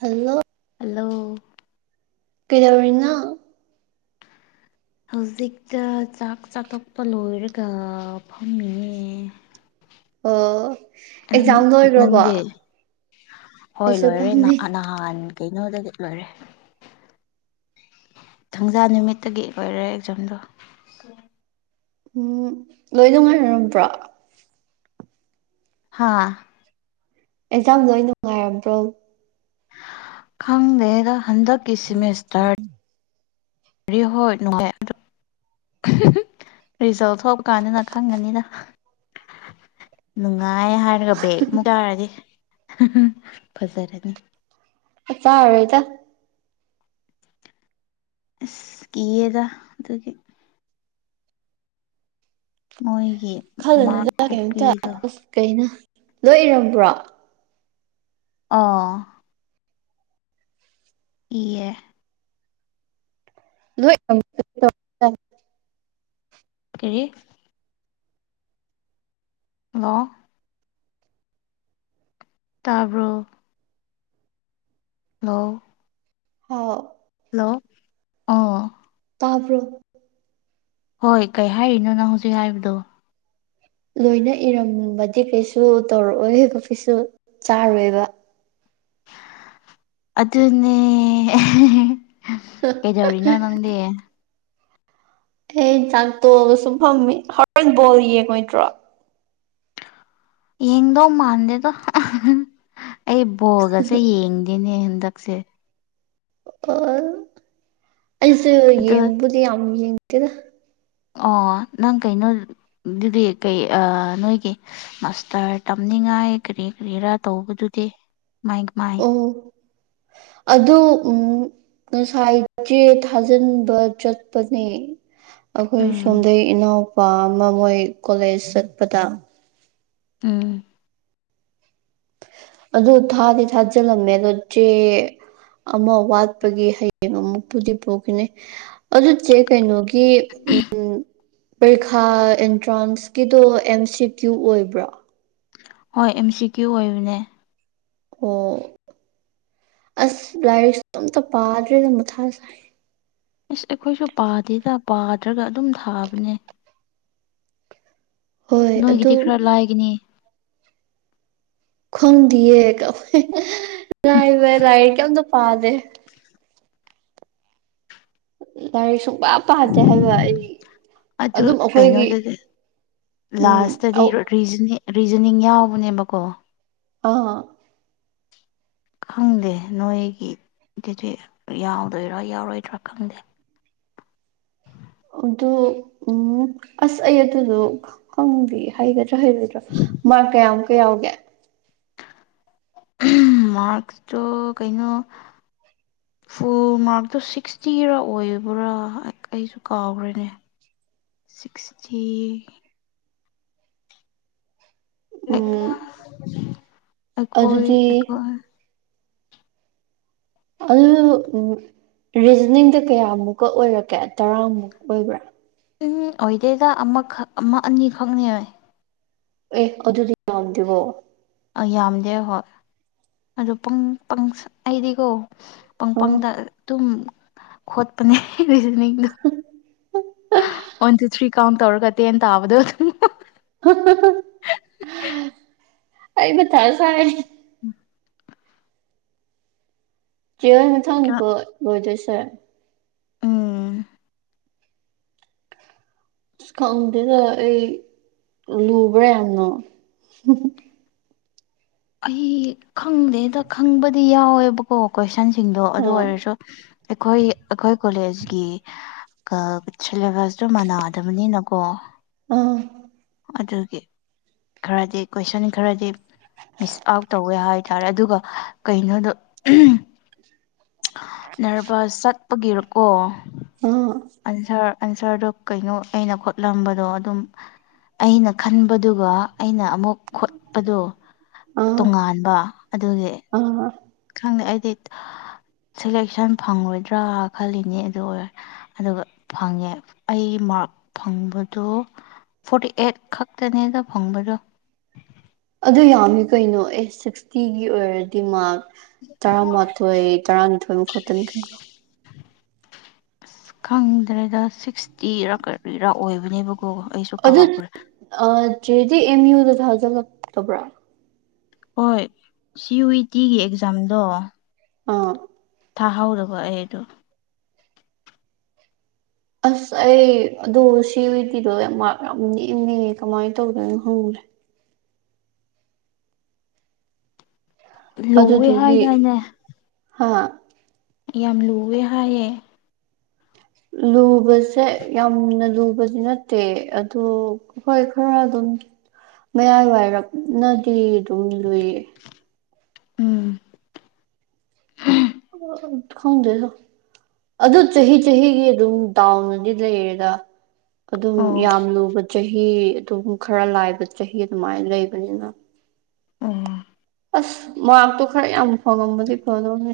hello hello ꯀꯩꯗꯧꯔꯤꯅꯣ ꯍꯧꯖꯤꯛꯇ ꯆꯥꯛ ꯆꯥꯇꯣꯛꯄ ꯂꯣꯏꯔꯒ ꯐꯝꯃꯤꯌꯦ ꯑꯣ ꯅꯪ ꯑꯦꯛꯖꯥꯝ ꯂꯣꯏꯈ꯭ꯔꯕꯣ ꯅꯪꯗꯤ ꯍꯣꯏ ꯑꯩꯁꯨ ꯂꯣꯏꯔꯦ ꯐꯝꯃꯤ ꯅꯍꯥ ꯅꯍꯥꯟ ꯀꯩꯅꯣꯗꯒꯤ ꯂꯣꯏꯔꯦ ꯊꯪꯖꯥ ꯅꯨꯃꯤꯠꯇꯒꯤ ꯂꯣꯢꯔꯦ ꯑꯦꯛꯖꯥꯝꯗꯣ ꯎꯝ ꯂꯣꯏ ꯅꯨꯡꯉꯥꯏꯔꯝꯕ꯭ꯔꯣ ꯍꯥꯥ ꯑꯦꯛꯖꯥꯝ ꯂꯣꯏ ꯅꯨꯡꯉꯥꯏꯔꯝꯕ꯭ꯔꯣ ꯈꯪꯗꯦꯗ ꯍꯟꯗꯛꯀꯤ ꯁꯤꯝꯃꯤꯁꯇꯔ ꯗꯤ ꯍꯣꯏ ꯅꯨꯡꯉꯥꯏ ꯑꯗꯣ [unintelligible] ꯔꯤꯖꯜ ꯊꯣꯛꯄ ꯀꯥꯟꯗꯅ ꯈꯪꯉꯅꯤꯗ ꯅꯨꯡꯉꯥꯏ ꯍꯥꯏꯔꯒ ꯕꯦꯛ ꯑꯃꯨꯛ ꯆꯥꯔꯗꯤ ꯐꯖꯔꯅꯤ ꯑ ꯆꯥꯔꯣꯏꯗ ꯑꯁ ꯀꯤꯑꯦꯗ ꯑꯗꯨꯒꯤ ꯃꯣꯏꯒꯤ ꯃꯥꯔꯛ ꯈꯜꯂꯨꯅꯨꯗ ꯀꯩꯝꯇ ꯈꯨꯄꯤꯗꯣ ꯑꯁ ꯀꯩꯅꯣ ꯂꯣꯏ ꯏꯔꯝꯕ꯭ꯔꯣ ꯑꯥ ꯏꯌꯦ ꯂꯣꯏ ꯑꯝ ꯀꯔꯤ ꯍꯜꯂꯣ ꯇꯥꯕ꯭ꯔꯣ ꯂꯣ ꯍꯣ ꯂꯣ ꯑ ꯇꯥꯕ꯭ꯔꯣ ꯍꯣꯏ ꯀꯩ ꯍꯥꯏꯔꯤꯅꯣ ꯅꯪ ꯍꯧꯖꯤꯛ ꯍꯥꯏꯕꯗꯣ ꯂꯣꯏꯅ ꯏꯔꯝꯕꯗꯤ ꯀꯩꯁꯨ ꯇꯧꯔꯛꯑꯣꯏꯕ ꯀꯩꯁꯨ ꯆꯥꯔꯣꯏꯕ ꯑꯗꯨꯅꯦ ꯀꯩꯗꯧꯔꯤꯅꯣ ꯅꯪꯗꯤ ꯑꯩ ꯆꯥꯛ ꯇꯣꯑꯒ ꯁꯨꯝ ꯐꯝꯃꯤ ꯍꯣꯔꯦꯟ ꯕꯣꯜ ꯌꯦꯡꯉꯣꯏꯗ꯭ꯔꯣ ꯌꯦꯡꯗꯧ ꯃꯥꯟꯗꯦꯗ ꯑꯩ ꯕꯣꯜꯒꯁꯦ ꯌꯦꯡꯗꯦꯅꯦ ꯍꯟꯗꯛꯁꯦ ꯑꯣ ꯑꯩꯁꯨ ꯑꯗꯨ ꯌꯦꯡꯕꯨꯗꯤ ꯌꯥꯝ ꯌꯦꯡꯇꯦꯗ ꯑꯣ ꯅꯪ ꯀꯩꯅꯣ ꯗꯨꯗꯤ ꯀꯩ ꯑꯥ ꯅꯣꯏꯒꯤ ꯃꯥꯁꯇꯔ ꯇꯝꯅꯤꯡꯉꯥꯏ ꯀꯔꯤ ꯀꯔꯤꯔꯥ ꯇꯧꯕꯗꯨꯗꯤ ꯃꯥꯏ ꯀꯃꯥꯏ ꯑꯣ ꯑꯗꯨ ꯎꯝ ꯉꯁꯥꯏ ꯆꯦ ꯊꯥꯖꯤꯟꯕ ꯆꯠꯄꯅꯦ ꯑꯈꯣꯏ ꯎꯝ ꯁꯣꯝꯗꯩ ꯏꯅꯥꯎꯄꯥ ꯑꯃ ꯃꯣꯏ ꯀꯣꯂꯦꯖ ꯆꯠꯄꯗ ꯎꯝ ꯑꯗꯣ ꯊꯥꯗꯤ ꯊꯥꯖꯤꯜꯂꯝꯃꯦ ꯗꯣ ꯆꯦ ꯑꯃ ꯋꯥꯠꯄꯒꯤ ꯍꯌꯦꯡ ꯑꯃꯨꯛꯄꯨꯗꯤ ꯄꯨꯈꯤꯅꯤ ꯑꯗꯨ ꯆꯦ ꯀꯩꯅꯣꯒꯤ ꯀꯤ ꯎꯝ ꯄꯔꯤꯈꯥ ꯑꯦꯟꯇ꯭ꯔꯥꯟꯁ ꯀꯤꯗꯣ ꯑꯦꯝ ꯁꯤ ꯀ꯭ꯌꯨ ꯑꯣꯏꯕ꯭ꯔꯣ ꯍꯣꯏ ꯑꯦꯝ ꯁꯤ ꯀ꯭ꯌꯨ ꯑꯣꯏꯕꯅꯦ ꯑꯣ ꯑꯁ ꯂꯥꯏꯔꯤꯛꯁꯨ ꯑꯝꯇ ꯄꯥꯗ꯭ꯔꯦꯗ ꯃꯊꯥꯁꯥꯏ ꯏꯁ ꯑꯩꯈꯣꯏꯁꯨ ꯄꯥꯗꯦꯗ ꯄꯥꯗ꯭ꯔꯒ ꯑꯗꯨꯝ ꯊꯥꯕꯅꯦ ꯍꯣꯏ ꯑꯗꯨ ꯅꯣꯏꯒꯤꯗꯤ ꯈꯔ ꯂꯥꯏꯒꯅꯤ ꯈꯪꯗꯤꯌꯦ ꯀ ꯑꯈꯣꯏ ꯂꯥꯏꯕ ꯂꯥꯏꯔꯤꯛꯀꯤ ꯑꯝꯇ ꯄꯥꯗꯦ ꯂꯥꯏꯔꯤꯛ ꯁꯨꯡꯄꯥ ꯄꯥꯗꯦ ꯍꯥꯏꯕ ꯑꯩ ꯑꯗꯨ ꯑꯗꯨꯝ ꯑꯈꯣꯏꯒꯤ ꯀꯩꯅꯣꯗꯗꯤ ꯎꯝ ꯂꯥꯁꯇꯗꯤ ꯑꯧ ꯔꯤꯖꯅꯤ ꯔꯤꯖꯅꯤꯡ ꯌꯥꯎꯕꯅꯦꯕꯀꯣ ꯑꯥ ꯈꯪꯗꯦ ꯅꯣꯏꯒꯤꯗꯨꯗꯤ ꯌꯥꯎꯗꯣꯏꯔꯥ ꯌꯥꯎꯔꯣꯏꯗ꯭ꯔꯥ ꯈꯪꯗꯦ ꯑꯗꯨ ꯎꯝ ꯑꯁ ꯑꯩ ꯑꯗꯨꯗꯨ ꯈꯪꯗꯤꯌꯦ ꯍꯩꯒꯗ꯭ꯔꯥ ꯍꯩꯔꯣꯏꯗ꯭ꯔꯥ ꯃꯥꯔꯛ ꯀꯌꯥꯃꯨꯛꯀ ꯌꯥꯎꯒꯦ ꯃꯥꯔꯛꯁꯇꯣ ꯀꯩꯅꯣ ꯐꯨꯜ ꯃꯥꯔꯛꯇꯣ ꯁꯤꯛꯁꯇꯤꯔꯥ ꯑꯣꯏꯕ꯭ꯔꯥ ꯑꯩꯁꯨ ꯀꯥꯎꯒ꯭ꯔꯦꯅꯦ [inaudible] ꯁꯤꯛꯁꯇꯤ ꯂꯥꯏꯛ ꯎꯝ ꯑꯩꯈꯣꯏ ꯑꯗꯨꯗꯤ ꯑꯩꯈꯣꯏ ꯑꯗꯨ ꯎꯝ ꯔꯤꯖꯅꯤꯡꯗ ꯀꯌꯥꯃꯨꯛꯀ ꯑꯣꯏꯔꯛꯀꯦ ꯇꯔꯥꯃꯨꯛ ꯑꯣꯏꯕ꯭ꯔꯥ ꯎꯝ ꯑꯣꯏꯗꯦꯗ ꯑꯃꯈꯛ ꯑꯃ ꯑꯅꯤꯈꯛꯅ ꯌꯥꯏ ꯑꯦ ꯑꯗꯨꯗꯤ ꯌꯥꯝꯗꯦꯕꯣ ꯑꯥ ꯌꯥꯝꯗꯦ ꯍꯣꯏ ꯑꯗꯨ ꯄꯡ ꯄꯡꯁ ꯑꯩꯗꯤꯀꯣ ꯑꯥ ꯄꯪꯄꯪꯗ ꯗꯨꯝ ꯈꯣꯠꯄꯅꯦ ꯔꯤꯖꯅꯤꯡꯗꯣ ꯋꯥꯟ ꯇꯨ ꯊ꯭ꯔꯤ ꯀꯥꯎꯟ ꯇꯧꯔꯒ ꯇꯦꯟ ꯇꯥꯕꯗꯣ ꯍꯥꯍꯥꯑꯩ ꯃꯊꯥꯁꯥꯏ ꯎꯝ ꯆꯦꯍꯣꯏ ꯃꯊꯪꯅꯤꯀꯣ ꯂꯣꯏꯗꯣꯏꯁꯦ ꯎꯝ ꯑꯁ ꯈꯪꯗꯦꯗ ꯑꯩ ꯂꯨꯕ꯭ꯔꯥ ꯌꯥꯝꯅ ꯑꯩ ꯈꯪꯗꯦꯗ ꯈꯪꯕꯗꯤ ꯌꯥꯎꯋꯦꯕꯀꯣ ꯀꯣꯏꯁꯟꯁꯤꯡꯗꯣ ꯑꯗꯨ ꯑꯥ ꯑꯣꯏꯔꯁꯨ ꯑꯩꯈꯣꯏ ꯑꯈꯣꯏ ꯀꯣꯂꯦꯖꯀꯤ ꯀꯥ ꯁꯤꯂꯦꯕꯁꯇꯣ ꯃꯥꯟꯅꯗꯕꯅꯤꯅ ꯀꯣ ꯑꯥ ꯑꯗꯨꯒꯤ ꯈꯔꯗꯤ ꯀꯣꯏꯁꯟ ꯈꯔꯗꯤ ꯃꯤꯁ ꯑꯥꯎꯠ ꯇꯧꯋꯦ ꯍꯥꯏꯇꯥꯔꯦ ꯑꯗꯨꯒ ꯀꯩꯅꯣꯗꯣ ꯅꯔꯕꯥꯁ ꯆꯠꯄꯒꯤꯔꯀꯣ ꯑꯥ ꯑꯟꯁꯔ ꯑꯟꯁꯔꯗꯣ ꯀꯩꯅꯣ ꯑꯩꯅ ꯈꯣꯠꯂꯝꯕꯗꯣ ꯑꯗꯨꯝ ꯑꯩꯅ ꯈꯟꯕꯗꯨꯒ ꯑꯩꯅ ꯑꯃꯨꯛ ꯈꯣꯠꯄꯗꯣ ꯑꯥ ꯇꯣꯉꯥꯟꯕ ꯑꯗꯨꯒꯤ ꯑꯥ ꯈꯪꯗꯦ ꯑꯩꯗꯤ ꯁꯦꯂꯦꯛꯁꯟ ꯐꯪꯉꯣꯏꯗ꯭ꯔꯥ ꯈꯜꯂꯤꯅꯦ ꯑꯗꯨ ꯑꯣꯏ ꯑꯗꯨꯒ ꯐꯪꯉꯦ ꯑꯩ ꯃꯥꯔꯛ ꯐꯪꯕꯗꯨ ꯐꯣꯔꯇꯤ ꯑꯦꯠ ꯈꯛꯇꯅꯦꯗ ꯐꯪꯕꯗꯣ ꯑꯗꯨ ꯌꯥꯝꯃꯤ ꯀꯩꯅꯣ ꯑꯦ ꯁꯤꯛꯁꯇꯤꯒꯤ ꯑꯣꯏꯔꯗꯤ ꯃꯥꯛ ꯇꯔꯥꯃꯥꯊꯣꯏ ꯇꯔꯥꯅꯤꯊꯣꯏ ꯃꯨꯛ ꯈꯛꯇꯅꯤ ꯀꯩꯅꯣ ꯑꯁ ꯈꯪꯗ꯭ꯔꯦꯗ ꯁꯤꯛꯁꯇꯤꯔꯥ ꯀꯔꯤꯔꯥ ꯑꯣꯏꯕꯅꯦꯕ ꯀꯣ ꯑꯩꯁꯨ ꯀꯥꯎꯈ꯭ꯔꯦ ꯑ ꯆꯦꯗꯤ ꯑꯦꯝ ꯌꯨꯗ ꯊꯥꯖꯜꯂꯛꯇꯕ꯭ꯔꯥ ꯍꯣꯏ ꯁꯤ ꯌꯨ ꯏ ꯇꯤꯒꯤ ꯑꯦꯛꯖꯥꯝꯗꯣ ꯑꯥ ꯊꯥꯍꯧꯗꯕ ꯑꯩ ꯑꯗꯨ ꯑꯁ ꯑꯩ ꯑꯗꯣ ꯁꯤ ꯌꯨ ꯏ ꯇꯤꯗꯣ ꯃꯥꯔꯛ ꯌꯥꯝ ꯅꯦꯝꯃꯦ ꯀꯃꯥꯏ ꯇꯧꯗꯣꯏꯅꯣ ꯈꯪꯗ꯭ꯔꯦ ꯂꯨꯋꯦ ꯑꯗꯨꯗꯨꯒꯤ ꯍꯥꯏꯗꯥꯏꯅꯦ ꯍꯥ ꯌꯥꯝ ꯂꯨꯌꯦ ꯍꯥꯏꯌꯦ ꯂꯨꯕꯁꯦ ꯌꯥꯝꯅ ꯂꯨꯕꯗꯤ ꯅꯠꯇꯦ ꯑꯗꯨ ꯍꯣꯏ ꯈꯔ ꯑꯗꯨꯝ ꯃꯌꯥꯏ ꯋꯥꯏꯔꯞꯅꯗꯤ ꯑꯗꯨꯝ ꯂꯨꯏ ꯎꯝ ꯈꯪꯗꯦꯗ ꯑꯗꯨ ꯆꯍꯤ ꯆꯍꯤꯒꯤ ꯑꯗꯨꯝ ꯗꯥꯎꯅꯗꯤ ꯂꯩꯔꯦꯗ ꯑꯗꯨꯝ ꯑꯣ ꯌꯥꯝ ꯂꯨꯕ ꯆꯍꯤ ꯑꯗꯨꯝ ꯈꯔ ꯂꯥꯏꯕ ꯆꯍꯤ ꯑꯗꯨꯃꯥꯏꯅ ꯂꯩꯕꯅꯤꯅ ꯑꯣ ꯑꯁ ꯃꯥꯔꯛꯇꯣ ꯈꯔ ꯌꯥꯝ ꯐꯪꯉꯝꯃꯗꯤ ꯐꯥꯗꯧꯅꯤ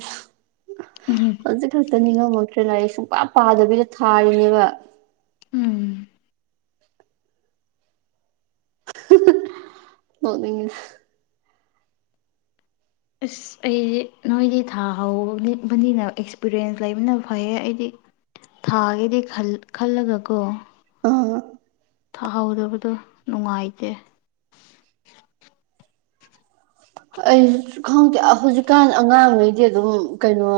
ꯎꯝ ꯍꯧꯖꯤꯛ ꯈꯛꯇ ꯅꯤꯉꯝꯃꯛꯇ꯭ꯔꯦ ꯂꯥꯢꯔꯤꯛ ꯁꯨꯡꯄꯥ ꯄꯥꯗꯕꯤꯗ ꯊꯥꯔꯤꯅꯦꯕ ꯎꯝ ꯍꯥ ꯅꯣꯛꯅꯤꯡꯉꯦ ꯑꯁ ꯑꯩꯗꯤ ꯅꯣꯏꯗꯤ ꯊꯥꯍꯧꯕꯅꯤꯅ ꯑꯦꯛꯁꯄꯤꯔꯤꯌꯦꯟꯁ ꯂꯩꯕꯅ ꯐꯩꯌꯦ ꯑꯩꯗꯤ ꯊꯥꯒꯦꯗꯤ ꯈꯜ ꯈꯜꯂꯒ ꯀꯣ ꯑꯥ ꯊꯥꯍꯧꯗꯕꯗꯣ ꯅꯨꯡꯉꯥꯏꯇꯦ ꯑꯩꯁ ꯈꯪꯗꯦ ꯍꯧꯖꯤꯛꯀꯥꯟ ꯑꯉꯥꯡꯉꯩꯗꯤ ꯑꯗꯨꯝ ꯀꯩꯅꯣ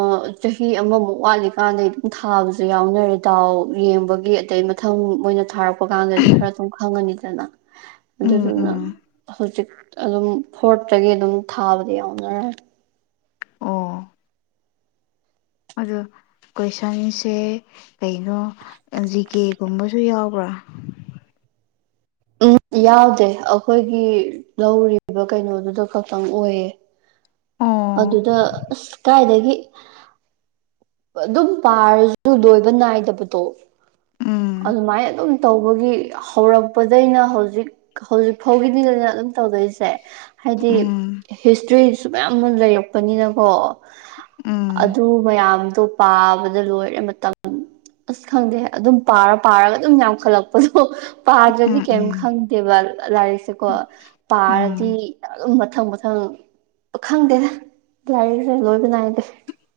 ꯆꯍꯤ ꯑꯃꯃꯨꯛ ꯋꯥꯠꯂꯤꯀꯥꯟꯗꯩ ꯑꯗꯨꯝ ꯊꯥꯕꯖꯨ ꯌꯥꯎꯅꯔꯦ ꯗꯥꯎ ꯌꯦꯡꯕꯒꯤ ꯑꯗꯩ ꯃꯊꯪ ꯃꯣꯏꯅ ꯊꯥꯔꯛꯄ ꯄꯀꯥꯟꯗꯗꯤ ꯈꯔ ꯑꯗꯨꯝ ꯈꯪꯉꯅꯤꯗꯅ ꯎꯝ ꯑꯗꯨꯗꯨꯅ ꯎꯝ ꯍꯧ ꯖꯤꯛ ꯑꯗꯨꯝ ꯐꯣꯔꯠꯇꯒꯤ ꯑꯗꯨꯝ ꯊꯥꯕꯗꯤ ꯌꯥꯎꯅꯔꯦ ꯑꯣ ꯑꯗꯣ ꯀꯣꯏꯁꯟꯁꯦ ꯀꯩꯅꯣ ꯖꯤꯀꯦ ꯒꯨꯝꯕ ꯗꯨ ꯌꯥꯎꯕ꯭ꯔꯣ ꯎꯝ ꯌꯥꯎꯗꯦ ꯑꯩꯈꯣꯏꯒꯤ ꯂꯧꯔꯤꯕ ꯀꯩꯅꯣꯗꯨꯗ ꯈꯛꯇꯪ ꯑꯣꯏꯌꯦ ꯑꯣ ꯑꯗꯨꯗ ꯑꯁ ꯀꯥꯏꯗꯒꯤ ꯑꯗꯨꯝ ꯄꯥꯔꯖꯨ ꯂꯣꯏꯕ ꯅꯥꯏꯗꯕꯗꯣ ꯎꯝ ꯑꯗꯨꯃꯥꯏ ꯑꯗꯨꯝ ꯇꯧꯕꯒꯤ ꯍꯧꯔꯛꯄꯗꯩꯅ ꯍꯧꯖꯤꯛ ꯍꯧꯖꯤꯛ ꯐꯥꯎꯒꯤꯗꯤꯗꯅ ꯑꯗꯨꯝ ꯇꯧꯗꯣꯏꯁꯦ ꯍꯥꯏꯗꯤ ꯎꯝ ꯍꯤꯁꯇ꯭ꯔꯤꯁꯨ ꯃꯌꯥꯝꯃ ꯂꯩꯔꯛꯄꯅꯤꯅꯀꯣ ꯎꯝ ꯑꯗꯨ ꯃꯌꯥꯝꯗꯣ ꯄꯥꯕꯗ ꯂꯣꯏꯔꯦ ꯃꯇꯝ ꯑꯁ ꯈꯪꯗꯦ ꯑꯗꯨꯝ ꯄꯥꯔ ꯄꯥꯔꯒ ꯑꯗꯨꯝ ꯌꯥꯝꯈꯠꯂꯛꯄꯗꯣ ꯄꯥꯗ꯭ꯔꯗꯤ ꯎꯝ ꯀꯩꯝ ꯎꯝ ꯈꯪꯗꯦꯕ ꯂꯥꯏꯔꯤꯛꯁꯦꯀꯣ ꯄꯥꯔꯗꯤ ꯎꯝ ꯑꯗꯨꯝ ꯃꯊꯪ ꯃꯊꯪ ꯈꯪꯗꯦꯗ ꯂꯥꯏꯔꯤꯛꯁꯦ ꯂꯣꯏꯕ ꯅꯥꯏꯗꯦ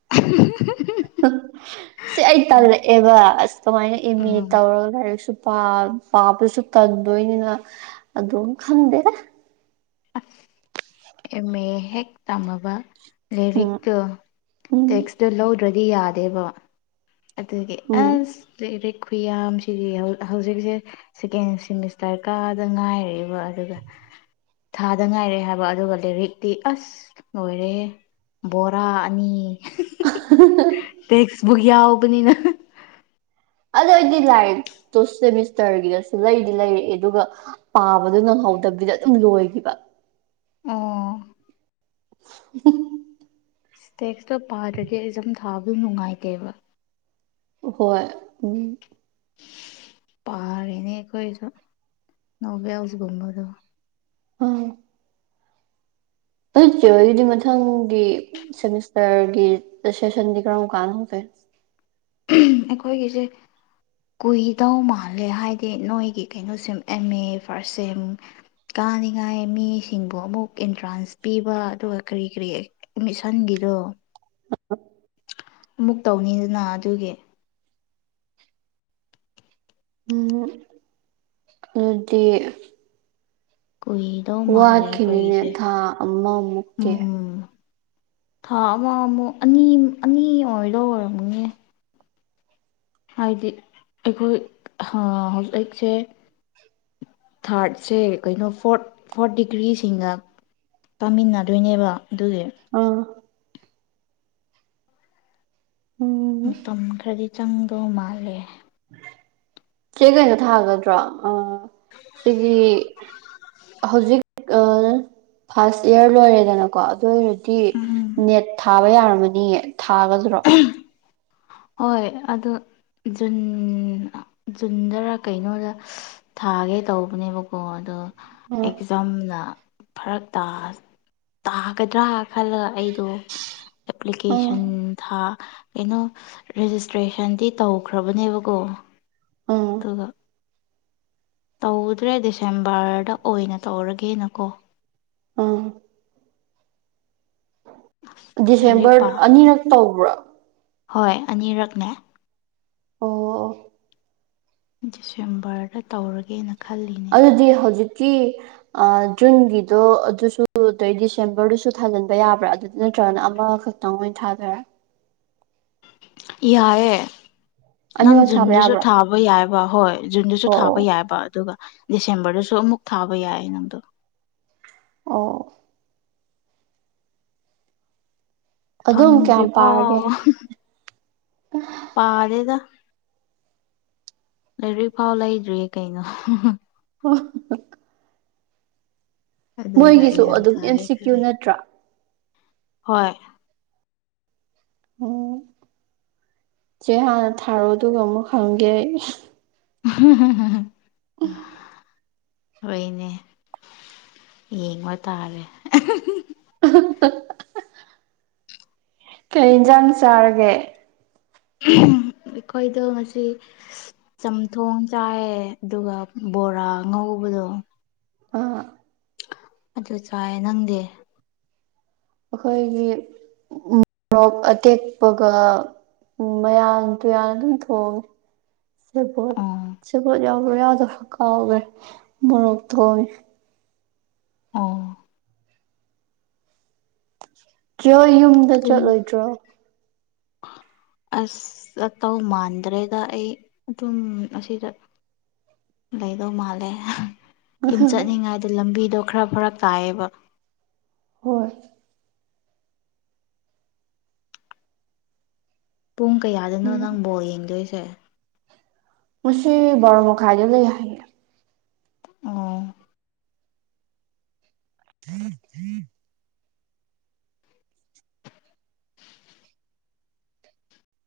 [unintelligible] ꯍꯛ ꯁꯤ ꯑꯩ ꯇꯜꯂꯛꯑꯦꯕ ꯑꯁ ꯀꯃꯥꯏꯅ ꯑꯦꯝ ꯑꯦ ꯎꯝ ꯇꯧꯔꯒ ꯂꯥꯏꯔꯤꯛꯁꯨ ꯄꯥ ꯄꯥꯕꯁꯨ ꯇꯟꯗꯣꯏꯅꯤꯅ ꯑꯗꯨꯝ ꯈꯪꯗꯦꯗ ꯑꯁ ꯑꯦꯝ ꯑꯦ ꯍꯦꯛ ꯇꯝꯃꯕ ꯎꯝ ꯂꯥꯏꯔꯤꯛꯇꯣ ꯎꯝ ꯇꯦꯛꯁꯇꯣ ꯂꯧꯗ꯭ꯔꯗꯤ ꯌꯥꯗꯦꯕ ꯑꯗꯨꯒꯤ ꯎꯝ ꯑꯁ ꯂꯩꯔꯤꯛ ꯈꯨꯌꯥꯝꯁꯤꯗꯤ ꯍꯧ ꯍꯧꯖꯤꯛꯁꯦ ꯁꯦꯀꯦꯟ ꯁꯤꯃꯤꯁꯇꯔ ꯀꯥꯗ ꯉꯥꯏꯔꯤꯕ ꯑꯗꯨꯒ ꯊꯥꯗ ꯉꯥꯏꯔꯦ ꯍꯥꯏꯕ ꯑꯗꯨꯒ ꯂꯥꯏꯔꯤꯛꯇꯤ ꯑꯁ ꯂꯣꯏꯔꯦꯍꯦ ꯕꯣꯔꯥ ꯑꯅꯤ [inaudible] ꯇꯦꯛꯁꯕꯨꯛ ꯌꯥꯎꯕꯅꯤꯅ ꯑꯗꯨ ꯑꯩꯗꯤ ꯂꯥꯏꯔꯤꯛ ꯇꯨ ꯁꯦꯃꯤꯁꯇꯔꯒꯤꯗꯁꯨ ꯂꯩꯗꯤ ꯂꯩꯔꯛꯑꯦ ꯑꯗꯨꯒ ꯄꯥꯕꯗꯥ ꯅꯪꯍꯧꯗꯕꯤꯗ ꯑꯗꯨꯝ ꯂꯣꯏꯈꯤꯕ ꯑꯣ [inaudible] ꯇꯦꯛꯁꯇꯣ ꯄꯥꯗ꯭ꯔꯗꯤ ꯑꯦꯛꯖꯥꯝ ꯊꯥꯕꯗ ꯅꯨꯡꯉꯥꯏꯇꯦꯕ ꯍꯣꯏ ꯎꯝ ꯄꯥꯔꯦ ꯅꯦ ꯑꯩꯈꯣꯏꯁꯨ ꯅꯣꯚꯦꯜꯁꯒꯨꯝꯕꯗꯣ ꯎꯝ ꯑꯗꯣ ꯆꯦ ꯍꯣꯏꯒꯤꯗꯤ ꯃꯊꯪꯒꯤ ꯁꯦꯃꯤꯁꯇꯔꯒꯤ ꯁꯦꯁꯟꯗꯤ ꯀꯔꯝ ꯀꯥꯟ ꯍꯧꯗꯣꯏꯅꯣ ꯑꯩꯈꯣꯏꯒꯤꯁꯦ ꯀꯨꯏꯗꯧ ꯃꯥꯜꯂꯦ ꯍꯥꯏꯗꯤ ꯅꯣꯏꯒꯤ ꯀꯩꯅꯣꯁꯤ ꯑꯦꯝ ꯑꯦ ꯐꯥꯔꯁ ꯁꯦꯝ ꯀꯥꯅꯤꯡꯉꯥꯏ ꯃꯤꯁꯤꯡꯕꯨ ꯑꯃꯨꯛ ꯑꯦꯟꯇ꯭ꯔꯥꯟꯁ ꯄꯤꯕ ꯑꯗꯨꯒ ꯀꯔꯤ ꯀꯔꯤ ꯑꯦꯠꯃꯤꯁꯟꯒꯤꯗꯣ ꯃꯨꯛ ꯇꯧꯅꯤꯗꯅ ꯑꯗꯨꯒꯤ ꯎꯝ ꯗꯨꯗꯤ ꯀꯨꯏꯗꯧ ꯃꯥꯜꯂꯦ ꯋꯥꯠꯈꯤꯅꯤꯅꯦ ꯑꯩꯈꯣꯏꯒꯤꯁꯦ ꯊꯥ ꯑꯃꯃꯨꯛꯀꯤ ꯎꯝ ꯊꯥ ꯑꯃꯃꯨꯛ ꯑꯅꯤ ꯑꯅꯤ ꯑꯣꯏꯗꯧ ꯑꯣꯏꯔꯝꯒꯅꯤ ꯍꯥꯏꯗꯤ ꯑꯩꯈꯣꯏ ꯍꯥꯥ ꯍꯧꯖꯤꯛ ꯑꯩꯛꯁꯦ ꯊꯥꯔꯠꯁꯦ ꯀꯩꯅꯣ ꯐꯣꯔꯠ ꯐꯣꯔꯠ ꯗꯤꯒ꯭ꯔꯤꯁꯤꯡꯅ ꯄꯥꯃꯤꯟꯅꯗꯣꯏꯅꯦꯕ ꯗꯨꯒꯤ ꯑꯥ ꯎꯝ ꯃꯇꯝ ꯈꯔꯗꯤ ꯆꯪꯗꯧ ꯃꯥꯜꯂꯦ ꯆꯦ ꯀꯩꯅꯣ ꯊꯥꯒꯗ꯭ꯔꯣ ꯑꯥ ꯁꯤꯒꯤ ꯍꯧꯖꯤꯛ ꯑꯥ ꯐꯥꯔꯁ ꯏꯌꯥꯔ ꯂꯣꯏꯔꯦꯗꯅ ꯀꯣ ꯑꯗꯨ ꯑꯣꯏꯔꯗꯤ ꯎꯝ ꯅꯦꯠ ꯊꯥꯕ ꯌꯥꯔꯝꯃꯅꯤꯌꯦ ꯊꯥꯒꯗꯔꯣ ꯍꯣꯏ ꯑꯗꯨ ꯖꯨꯟ ꯖꯨꯟꯗꯔꯥ ꯀꯩꯅꯣꯗ ꯊꯥꯒꯦ ꯇꯧꯕꯅꯦꯕꯀꯣ ꯑꯗꯣ ꯑꯥ ꯑꯦꯛꯖꯥꯝꯅ ꯐꯔꯛ ꯇꯥꯁ ꯇꯥꯒꯗ꯭ꯔꯥ ꯈꯜꯂꯒ ꯑꯩꯗꯣ ꯑꯥ ꯑꯦꯄ꯭ꯂꯤꯀꯦꯁꯟ ꯑꯥ ꯀꯩꯅꯣ ꯔꯦꯖꯤꯁꯇ꯭ꯔꯦꯁꯟꯗꯤ ꯇꯧꯈ꯭ꯔꯕꯅꯦꯕꯀꯣ ꯑꯥ ꯇꯨꯒ ꯇꯧꯗ꯭ꯔꯦ ꯗꯤꯁꯦꯝꯕꯔꯗ ꯑꯣꯏꯅ ꯇꯧꯔꯒꯦꯅꯀꯣ ꯑꯥ ꯂꯥꯏꯔꯤꯛ ꯗꯤꯁꯦꯝꯕꯔ ꯄꯥ ꯑꯅꯤꯔꯛ ꯇꯧꯕ꯭ꯔꯥ ꯍꯣꯏ ꯑꯅꯤꯔꯛꯅꯦ ꯑꯣ ꯑꯣ ꯗꯤꯁꯦꯝꯕꯔꯗ ꯇꯧꯔꯒꯦꯅ ꯈꯜꯂꯤ ꯗꯨꯗꯤ ꯍꯧꯖꯤꯛꯀꯤ ꯑꯥ ꯖꯨꯟꯒꯤꯗꯣ ꯑꯗꯨꯁꯨ ꯑꯗꯩ ꯗꯤꯁꯦꯝꯕꯔꯗꯨꯁꯨ ꯊꯥꯖꯤꯟꯕ ꯌꯥꯕ꯭ꯔꯥ ꯑꯗꯨ ꯅꯠꯇ꯭ꯔꯒꯅ ꯑꯃꯈꯛ ꯅꯥꯎꯃꯩꯟ ꯊꯥꯗꯣꯏꯔꯥ ꯌꯥꯏꯌꯦ ꯅꯪ ꯑꯅꯤꯃꯛ ꯊꯥꯕ ꯖꯨꯟꯗꯁꯨ ꯌꯥꯕ꯭ꯔꯥ ꯊꯥꯕ ꯌꯥꯏꯕ ꯍꯣꯏ ꯖꯨꯟꯗꯁꯨ ꯑꯣ ꯑꯣ ꯊꯥꯕ ꯌꯥꯕ ꯑꯗꯨꯒ ꯗꯤꯁꯦꯝꯕꯔꯗꯁꯨ ꯑꯃꯨꯛ ꯊꯥꯕ ꯌꯥꯏ ꯅꯪꯗꯣ ꯑꯣ ꯑꯗꯨꯝ ꯀꯌꯥꯝ ꯄꯥꯔꯒꯦ ꯐꯪꯗ꯭ꯔꯤꯐꯥꯎ ꯄꯥꯗꯦꯗ ꯂꯩꯔꯤꯛ ꯐꯥꯎ ꯂꯩꯗ꯭ꯔꯤꯌꯦ ꯀꯩꯅꯣ ꯑꯣ ꯑꯗꯨꯒ ꯃꯣꯏꯒꯤꯁꯨ ꯑꯦꯛꯖꯥꯝ ꯑꯗꯨꯝ ꯑꯦꯝ ꯊꯥꯒꯦ ꯁꯤ ꯀ꯭ꯌꯨ ꯈꯜꯂꯦ ꯅꯠꯇ꯭ꯔꯥ ꯍꯣꯏ ꯎꯝ ꯆꯦ ꯍꯥꯟꯅ ꯊꯥꯔꯣ ꯑꯗꯨꯒ ꯑꯃꯨꯛ ꯍꯪꯒꯦ ꯑꯩ [inaudible] ꯍꯣꯏꯅꯦ ꯌꯦꯡꯕ ꯇꯥꯔꯦ [inaudible] ꯀꯩ ꯏꯟꯖꯥꯡ ꯆꯥꯔꯒꯦ ꯑꯩꯈꯣꯏꯗꯣ ꯉꯁꯤ ꯆꯝꯊꯣꯡ ꯆꯥꯌꯦ ꯗꯨꯒ ꯕꯣꯔꯥ ꯉꯧꯕꯗꯣ ꯑꯥ ꯑꯗꯨ ꯆꯥꯌꯦ ꯅꯪꯗꯤ ꯑꯩꯈꯣꯏꯒꯤ ꯃꯣꯔꯣꯛ ꯑꯇꯦꯛꯄꯒ ꯎꯝ ꯃꯌꯥꯟ ꯇꯨꯌꯥꯟ ꯑꯗꯨꯝ ꯊꯣꯡꯉꯦ ꯁꯦꯕꯣꯠ ꯑꯣ ꯁꯦꯕꯣꯠ ꯌꯥꯎꯕꯔ ꯌꯥꯎꯗꯕꯔ ꯀꯥꯎꯒ꯭ꯔꯦ ꯃꯔꯣꯛ ꯊꯣꯡꯉꯦ ꯑꯣ ꯆꯦꯍꯣꯏ ꯌꯨꯝꯗ ꯄꯨꯡ ꯆꯠꯂꯣꯏꯗ꯭ꯔꯣ ꯑꯁ ꯆꯠꯇꯧ ꯃꯥꯟꯗ꯭ꯔꯦꯗ ꯑꯩ ꯑꯗꯨꯝ ꯑꯁꯤꯗ ꯂꯩꯗꯧ ꯃꯥꯜꯂꯦ ꯌꯨꯝ ꯆꯠꯅꯤꯡꯉꯥꯏꯗꯣ ꯂꯝꯕꯤꯗꯣ ꯈꯔ ꯐꯔꯛ ꯇꯥꯏꯌꯦꯕ ꯍꯣꯏ ꯄꯨꯡ ꯀꯌꯥꯗꯅꯣ ꯎꯝ ꯅꯪ ꯕꯣꯜ ꯌꯦꯡꯗꯣꯏꯁꯦ ꯉꯁꯤ ꯕꯣꯔꯣ ꯃꯈꯥꯏꯗ ꯂꯩ ꯍꯥꯏꯌꯦ ꯑꯣ [inaudible] [inaudible]